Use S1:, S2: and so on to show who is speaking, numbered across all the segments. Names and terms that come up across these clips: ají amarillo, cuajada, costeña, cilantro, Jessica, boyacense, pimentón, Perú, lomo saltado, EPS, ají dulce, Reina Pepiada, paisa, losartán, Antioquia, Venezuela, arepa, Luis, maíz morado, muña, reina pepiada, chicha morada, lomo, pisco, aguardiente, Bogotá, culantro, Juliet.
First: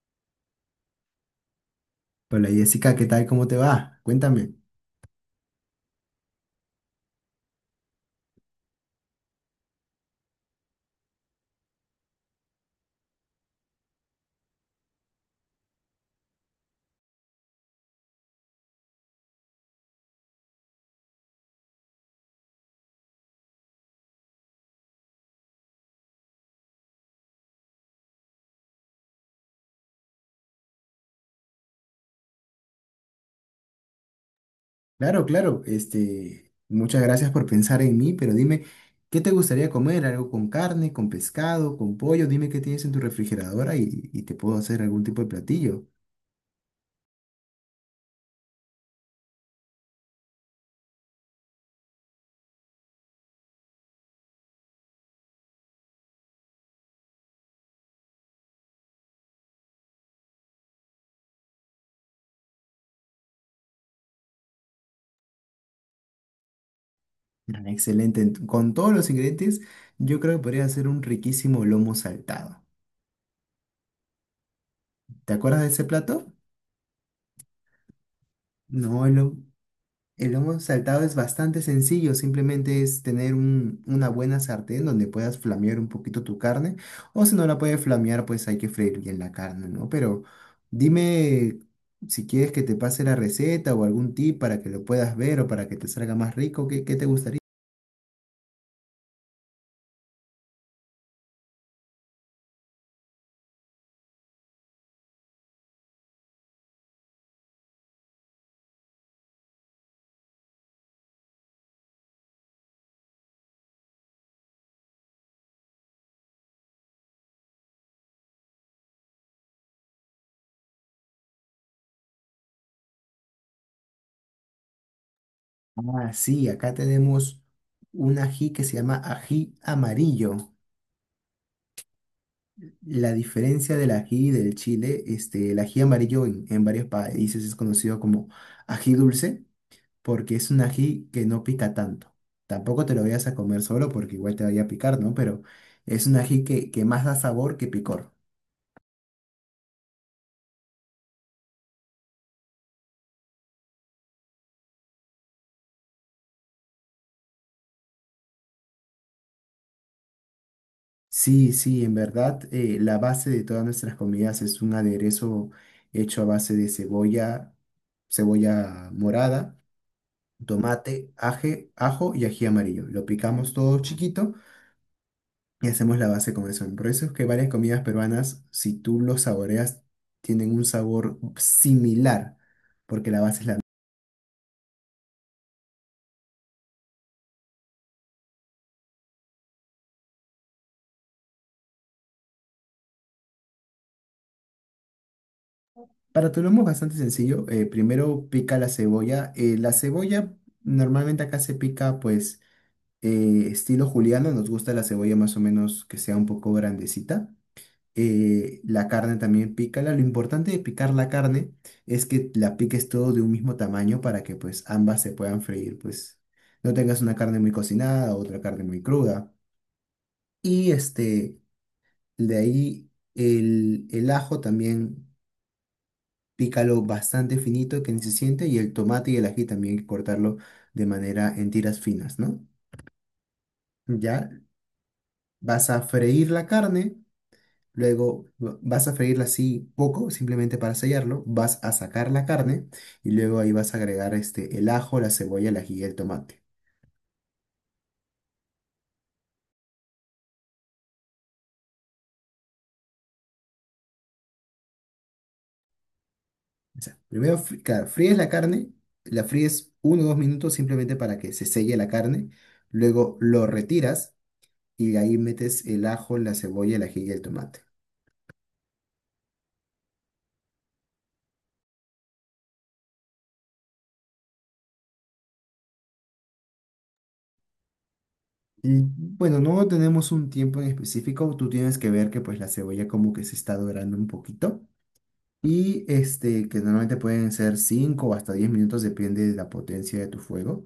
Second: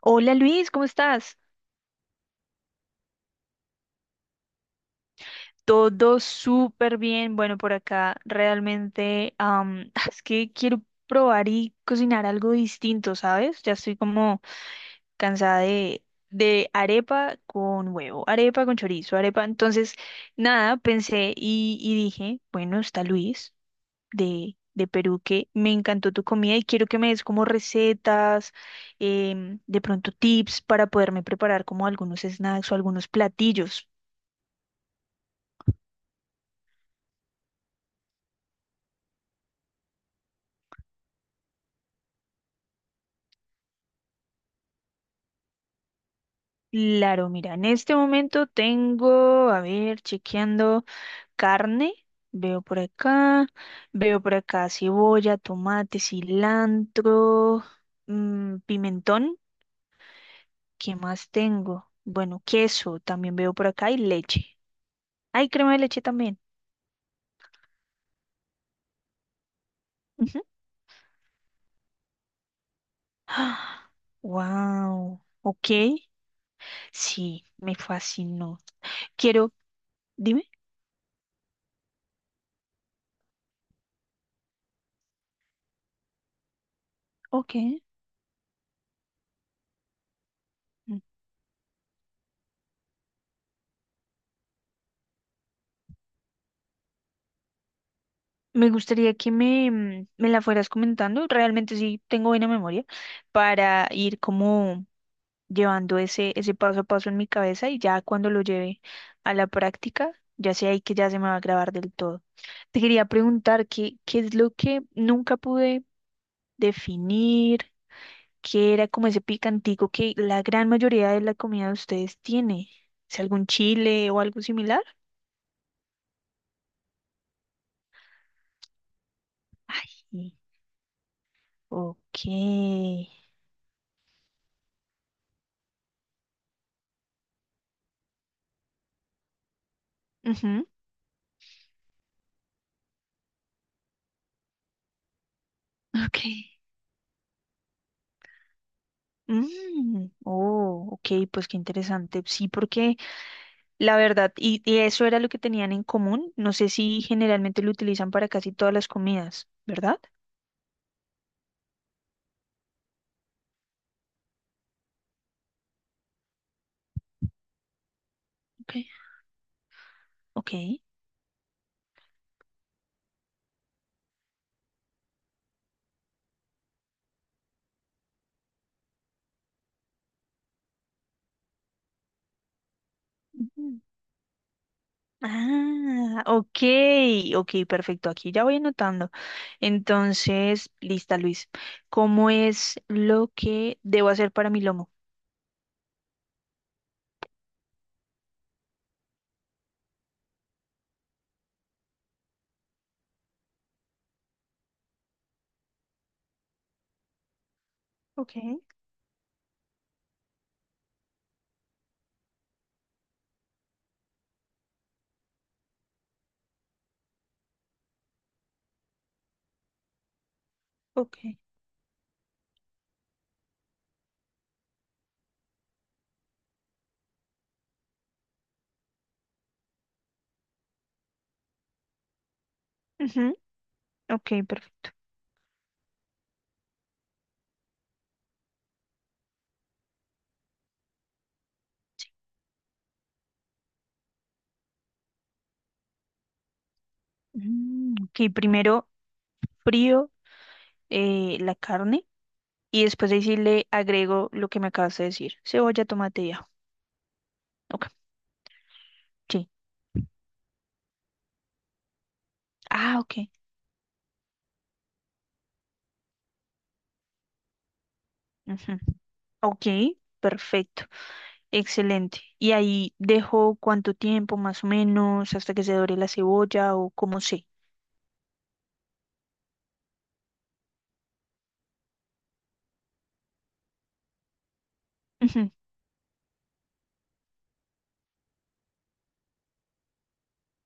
S1: Hola Luis, ¿cómo estás?
S2: Hola Jessica, ¿qué tal? ¿Cómo te va? Cuéntame.
S1: Todo súper bien. Bueno, por acá realmente es que quiero probar y cocinar algo distinto, ¿sabes? Ya estoy como cansada de arepa con huevo, arepa con chorizo, arepa. Entonces, nada, pensé y dije, bueno, está Luis de Perú, que me encantó tu comida, y quiero que me des como recetas, de pronto tips para poderme preparar como algunos snacks o algunos platillos.
S2: Claro, claro. Muchas gracias por pensar en mí, pero dime, ¿qué te gustaría comer? ¿Algo con carne, con pescado, con pollo? Dime qué tienes en tu refrigeradora y te puedo hacer algún tipo de platillo.
S1: Claro, mira, en este momento tengo, a ver, chequeando carne, veo por acá, veo por acá cebolla, tomate, cilantro, mm, pimentón, ¿qué más tengo? Bueno, queso también veo por acá y leche. Hay crema de leche también.
S2: Ah, excelente. Con todos los ingredientes, yo creo
S1: Ujú.
S2: que podría hacer un riquísimo lomo saltado.
S1: Wow,
S2: ¿Te acuerdas de
S1: ok,
S2: ese plato?
S1: sí, me fascinó.
S2: No, el lomo.
S1: Quiero,
S2: El
S1: dime,
S2: lomo saltado es bastante sencillo, simplemente es tener una buena sartén donde puedas flamear un poquito tu carne, o si no
S1: ok.
S2: la puedes flamear, pues hay que freír bien la carne, ¿no? Pero dime si quieres que te pase la receta o algún tip para que lo puedas ver o para que te salga más rico, ¿qué te gustaría?
S1: Me gustaría que me la fueras comentando, realmente sí tengo buena memoria, para ir como llevando ese paso a paso en mi cabeza y ya cuando lo lleve a la práctica, ya sé ahí que ya se me va a grabar del todo. Te quería preguntar qué es lo que nunca pude definir, qué era como ese picantico que la gran mayoría de la comida de ustedes tiene. ¿Es algún chile o algo similar?
S2: Ah, sí, acá tenemos un ají que se llama ají
S1: Sí.
S2: amarillo.
S1: Ok.
S2: La diferencia del ají y del chile, el ají amarillo en varios países es conocido como ají dulce, porque es un
S1: Ujú.
S2: ají que no pica tanto. Tampoco te lo vayas a comer solo porque igual te vaya a picar, ¿no? Pero es un
S1: Ok.
S2: ají que más da sabor que picor.
S1: Mm, oh, ok, pues qué interesante. Sí, porque la verdad, y eso era lo que tenían en común. No sé si generalmente lo utilizan para casi todas las comidas, ¿verdad?
S2: Sí, sí, en verdad, la base de todas nuestras comidas es un aderezo hecho a base de cebolla,
S1: Okay.
S2: cebolla morada,
S1: Ok.
S2: tomate, ajo y ají amarillo. Lo picamos todo chiquito y hacemos la base con eso. Por eso es que varias comidas peruanas, si tú lo saboreas, tienen un sabor similar, porque la base es la.
S1: Ujú. Ah, ok, ok, perfecto. Aquí ya voy anotando. Entonces, lista, Luis. ¿Cómo es lo que debo hacer para mi lomo?
S2: Para tu lomo es bastante sencillo. Primero pica la cebolla. La cebolla normalmente acá se pica pues estilo juliano. Nos gusta la cebolla más o menos que sea un poco grandecita.
S1: Ok,
S2: La carne también pícala. Lo importante de picar la carne es que la piques todo de un mismo tamaño para que pues ambas se puedan freír. Pues no tengas una carne muy cocinada, otra carne muy cruda. Y
S1: ok.
S2: este, de ahí el ajo también. Pícalo bastante finito que ni se siente, y el tomate y el ají también hay que cortarlo de manera en tiras finas, ¿no?
S1: Ujú, ok,
S2: Ya
S1: perfecto.
S2: vas a freír la carne, luego vas a freírla así poco, simplemente para sellarlo, vas a sacar la carne y luego ahí vas a agregar el ajo, la cebolla, el ají y el tomate.
S1: Mm, ok, primero frío la carne. Y después ahí sí le agrego lo que me acabas de decir. Cebolla, tomate y ajo.
S2: O sea, primero claro,
S1: Ok,
S2: fríes la carne, la
S1: sí.
S2: fríes 1 o 2 minutos simplemente para que se selle la carne,
S1: Ah,
S2: luego
S1: ok.
S2: lo retiras y ahí metes el ajo, la cebolla, el ají y el tomate.
S1: Ujú. Ok, perfecto. Excelente. Y ahí dejo cuánto tiempo más o menos hasta que se dore la cebolla o como sé.
S2: Y bueno, no tenemos un tiempo en específico, tú tienes que ver que pues la cebolla como que se está dorando un poquito
S1: Ujú,
S2: y que normalmente pueden ser 5 o hasta 10 minutos, depende de la potencia de tu fuego.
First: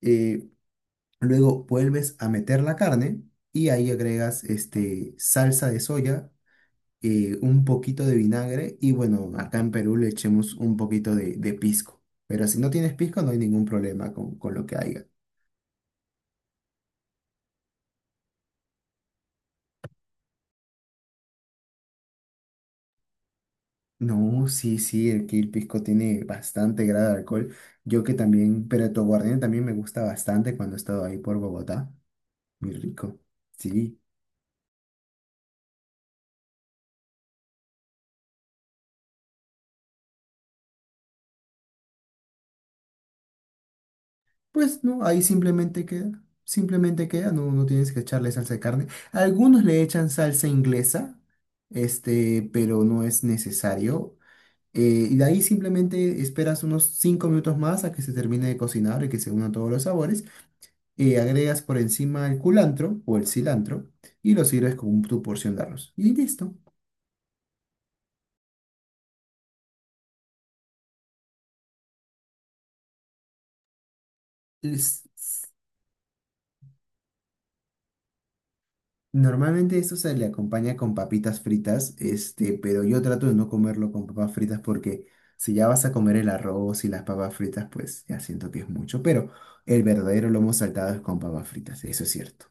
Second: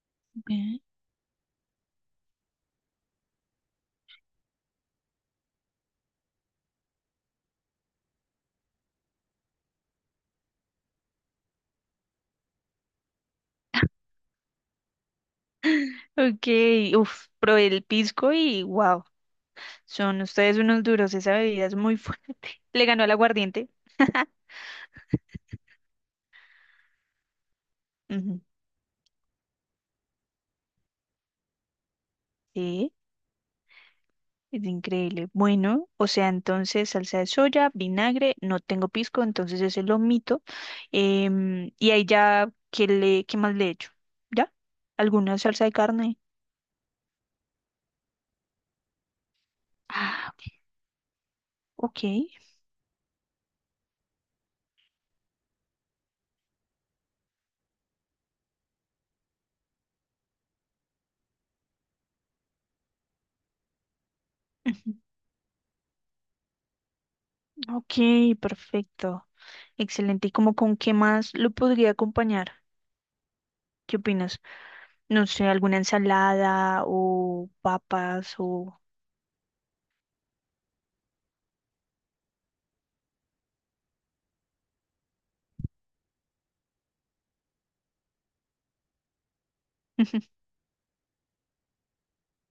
S2: Eh,
S1: ok.
S2: Luego vuelves a meter la carne y ahí agregas salsa de soya, un poquito de vinagre y bueno, acá en Perú le echemos un poquito de pisco, pero si no tienes pisco no hay ningún problema con lo que haya.
S1: Ok, uf, probé el pisco y wow, son ustedes unos duros, esa bebida es muy fuerte. Le ganó al aguardiente.
S2: No, sí, sí, aquí el pisco tiene bastante grado de alcohol. Yo que
S1: Ujú,
S2: también, pero tu aguardiente también me gusta bastante cuando he estado ahí por Bogotá. Muy
S1: sí.
S2: rico. Sí,
S1: Es increíble. Bueno, o sea, entonces salsa de soya, vinagre, no tengo pisco, entonces ese lo omito. Y ahí ya, ¿qué más le echo? ¿Ya?
S2: pues no, ahí
S1: ¿Alguna salsa de
S2: simplemente
S1: carne?
S2: queda. Simplemente queda, no tienes que echarle salsa de carne. Algunos le echan
S1: Ah,
S2: salsa inglesa,
S1: ok.
S2: pero no es necesario. Y de ahí simplemente esperas unos 5 minutos más a que se termine de cocinar y que se unan todos los sabores. Agregas por encima el culantro o el cilantro y lo sirves
S1: Ujú.
S2: con tu porción de arroz. Y listo.
S1: Ok, perfecto. Excelente. ¿Y como con qué más lo podría acompañar? ¿Qué opinas?
S2: Es-
S1: No sé, alguna ensalada o papas o...
S2: Normalmente esto se le acompaña con papitas fritas, pero yo trato de no comerlo con papas fritas porque si ya vas a comer el arroz y las papas fritas, pues ya siento que es mucho, pero el verdadero lomo saltado es con papas fritas, eso es cierto.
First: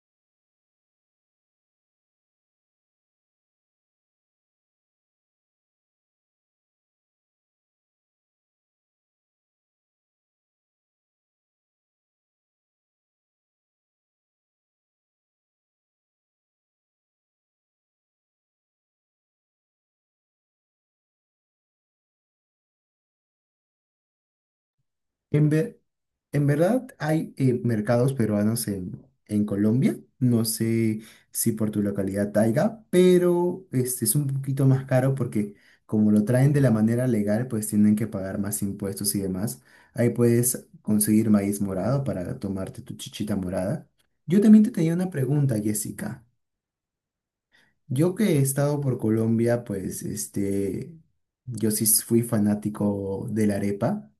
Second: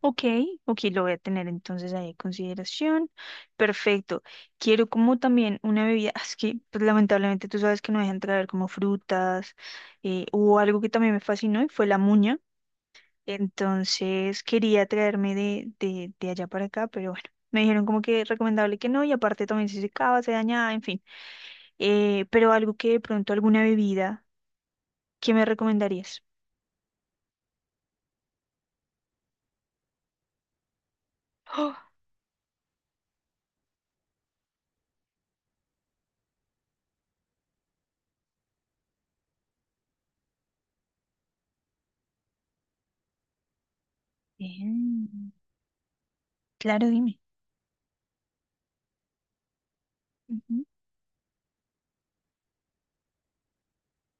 S1: Ok, ok, lo voy a tener entonces ahí en consideración. Perfecto. Quiero como también una bebida, es que pues, lamentablemente tú sabes que no dejan traer como frutas o algo que también me fascinó y fue la muña. Entonces quería traerme de allá para acá, pero bueno, me dijeron como que recomendable que no y aparte también si se secaba, se dañaba, en fin. Pero algo que de pronto, alguna bebida, ¿qué me
S2: En ver,
S1: recomendarías?
S2: en verdad hay mercados peruanos en Colombia. No sé si por
S1: Oh,
S2: tu localidad haya, pero este es un poquito más caro porque como lo traen de la manera legal, pues tienen que pagar más impuestos y demás. Ahí puedes conseguir maíz morado para tomarte tu chichita morada. Yo también te tenía
S1: bien,
S2: una pregunta, Jessica.
S1: claro, dime.
S2: Yo que he estado por Colombia, pues yo sí fui fanático de la arepa.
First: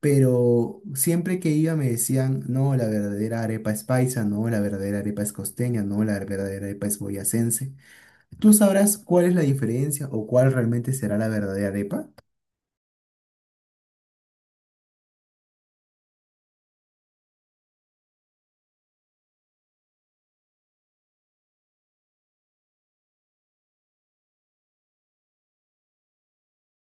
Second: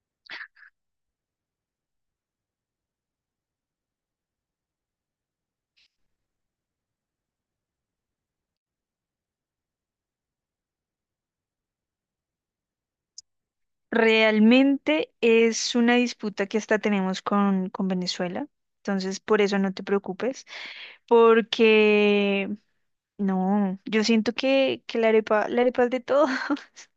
S2: Pero siempre que iba me decían, no, la verdadera arepa es paisa, no, la verdadera arepa es costeña, no, la verdadera arepa es boyacense. ¿Tú sabrás cuál es la diferencia o cuál realmente será la verdadera arepa?
S1: Realmente es una disputa que hasta tenemos con Venezuela, entonces por eso no te preocupes, porque no, yo siento que la arepa es de todos.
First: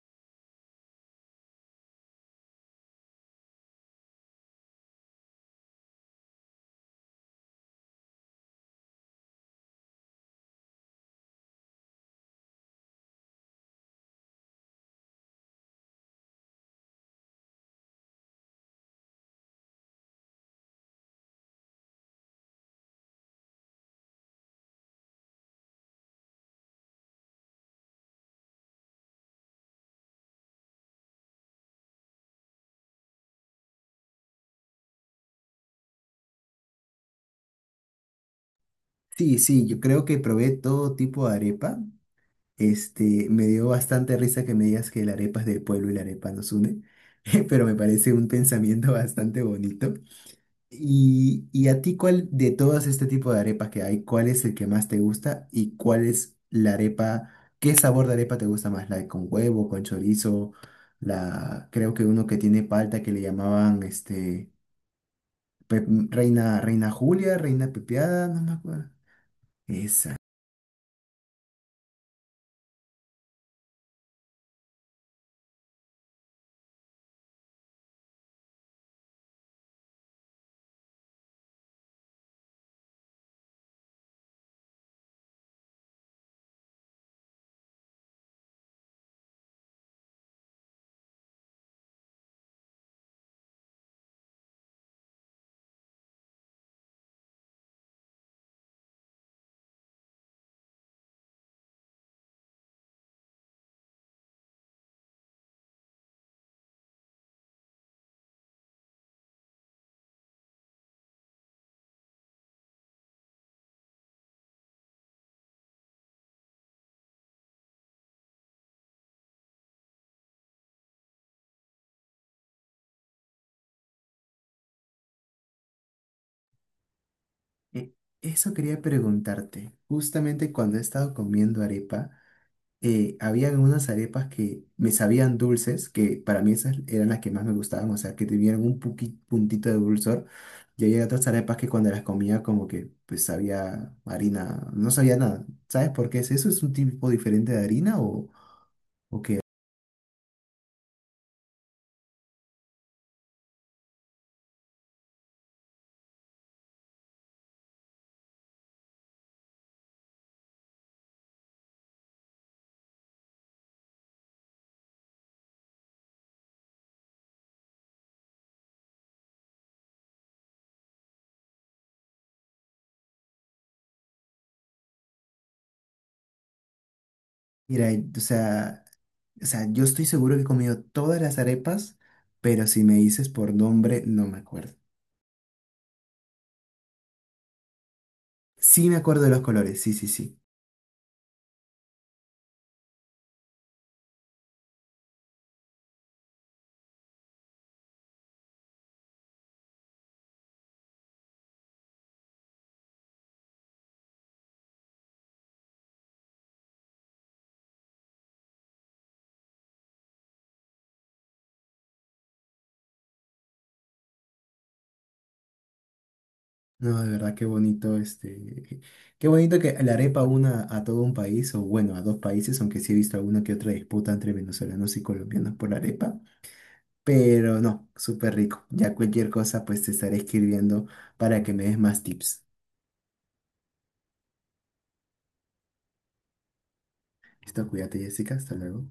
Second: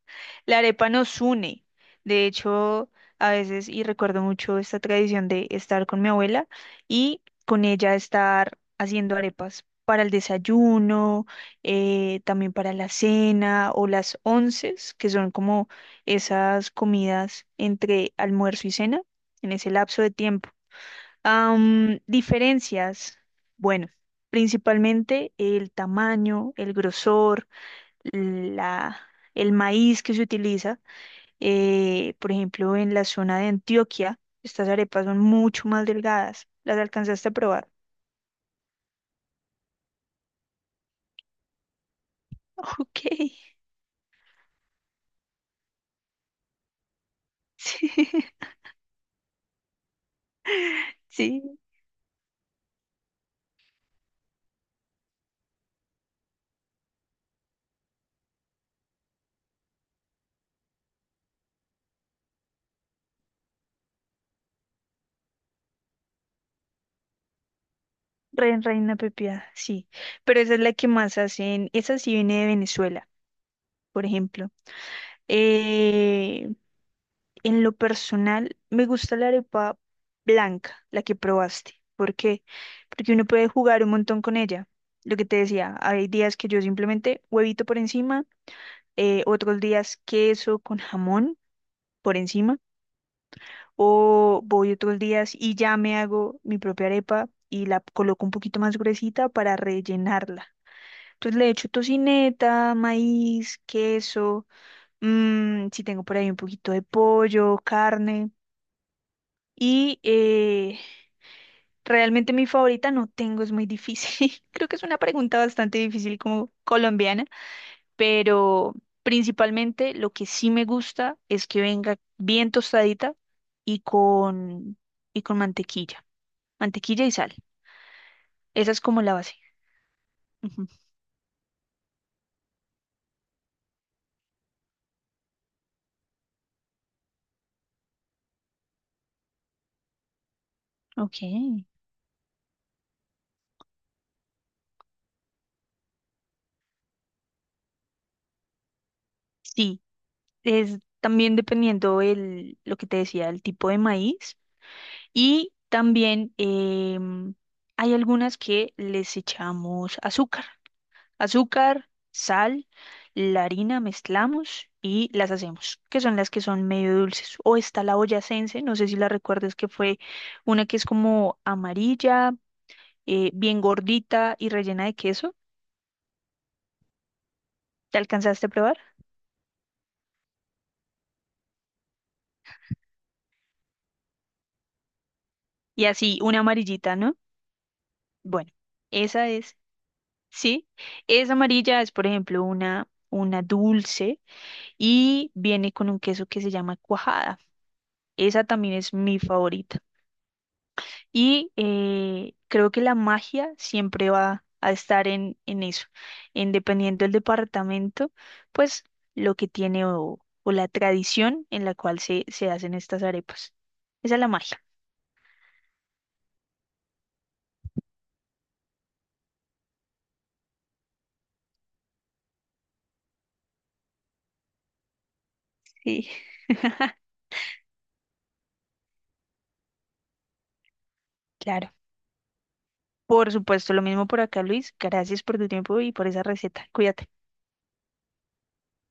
S1: La arepa nos une. De hecho, a veces, y recuerdo mucho esta tradición de estar con mi abuela y con ella estar haciendo arepas para el desayuno, también para la cena o las onces, que son como esas comidas entre almuerzo y cena, en ese lapso de tiempo. Diferencias. Bueno, principalmente el tamaño, el grosor, la, el maíz que se utiliza. Por ejemplo, en la zona de Antioquia, estas arepas son mucho más delgadas. ¿Las alcanzaste a probar?
S2: Sí, sí, yo creo que probé todo tipo de arepa.
S1: Ok,
S2: Me dio bastante risa que me digas que la arepa es del pueblo y la arepa nos une, pero me
S1: sí,
S2: parece un pensamiento bastante bonito.
S1: sí.
S2: Y a ti, ¿cuál de todos este tipo de arepas que hay, cuál es el que más te gusta y cuál es la arepa, qué sabor de arepa te gusta más? ¿La de con huevo, con chorizo? La, creo que uno que tiene palta que le llamaban pe- Reina, Reina Julia, Reina Pepiada, no me
S1: Reina,
S2: acuerdo.
S1: reina pepiada, sí.
S2: Esa.
S1: Pero esa es la que más hacen. Esa sí viene de Venezuela, por ejemplo. Eh, En lo personal, me gusta la arepa blanca, la que probaste. ¿Por qué? Porque uno puede jugar un montón con ella. Lo que te decía, hay días que yo simplemente huevito por encima, otros días queso con jamón por encima, o voy otros días y ya me hago mi propia arepa y la coloco un poquito más gruesita para rellenarla. Entonces le echo tocineta, maíz, queso, mm, si tengo por ahí un poquito de pollo, carne. Y realmente mi favorita no tengo, es muy difícil. Creo que es una pregunta bastante difícil como colombiana, pero principalmente lo que sí me gusta es que venga bien tostadita y con y con mantequilla, mantequilla y sal.
S2: E- Eso
S1: Esa
S2: quería
S1: es como la base.
S2: preguntarte. Justamente
S1: Ujú.
S2: cuando he estado comiendo arepa, habían unas arepas que me sabían dulces, que para mí esas eran las que más me gustaban, o sea, que tuvieran un puntito de dulzor. Y había
S1: Ok.
S2: otras arepas que cuando las comía como que pues sabía harina, no sabía nada. ¿Sabes por qué es eso? ¿Es un tipo diferente de harina o qué?
S1: Sí, es también dependiendo el lo que te decía, el tipo de maíz y también hay algunas que les echamos azúcar. Azúcar, sal, la harina mezclamos y las hacemos, que son las que son medio dulces. O está la boyacense, no sé si la recuerdas, que fue una que es como amarilla, bien gordita y rellena de queso.
S2: Mira,
S1: ¿Te
S2: o
S1: alcanzaste a probar?
S2: sea, o sea, yo estoy seguro que he comido todas las arepas, pero si me dices por nombre, no me acuerdo.
S1: Y así, una amarillita, ¿no? Bueno,
S2: Sí me acuerdo
S1: esa
S2: de los
S1: es,
S2: colores, sí, sí, sí.
S1: sí. Esa amarilla es, por ejemplo, una dulce y viene con un queso que se llama cuajada. Esa también es mi favorita. Y creo que la magia siempre va a estar en eso, en dependiendo del departamento, pues lo que tiene o la tradición en la cual se, se hacen estas arepas. Esa es la magia.
S2: No, de verdad, qué bonito, qué bonito que la arepa una a todo un país, o bueno, a dos países, aunque sí he visto alguna que otra disputa entre venezolanos y colombianos por la
S1: Sí,
S2: arepa, pero no, súper rico. Ya cualquier cosa, pues te estaré escribiendo para que me
S1: claro.
S2: des más tips.
S1: Por supuesto, lo mismo por acá, Luis. Gracias por tu tiempo y por esa receta. Cuídate.
S2: Listo, cuídate, Jessica, hasta luego.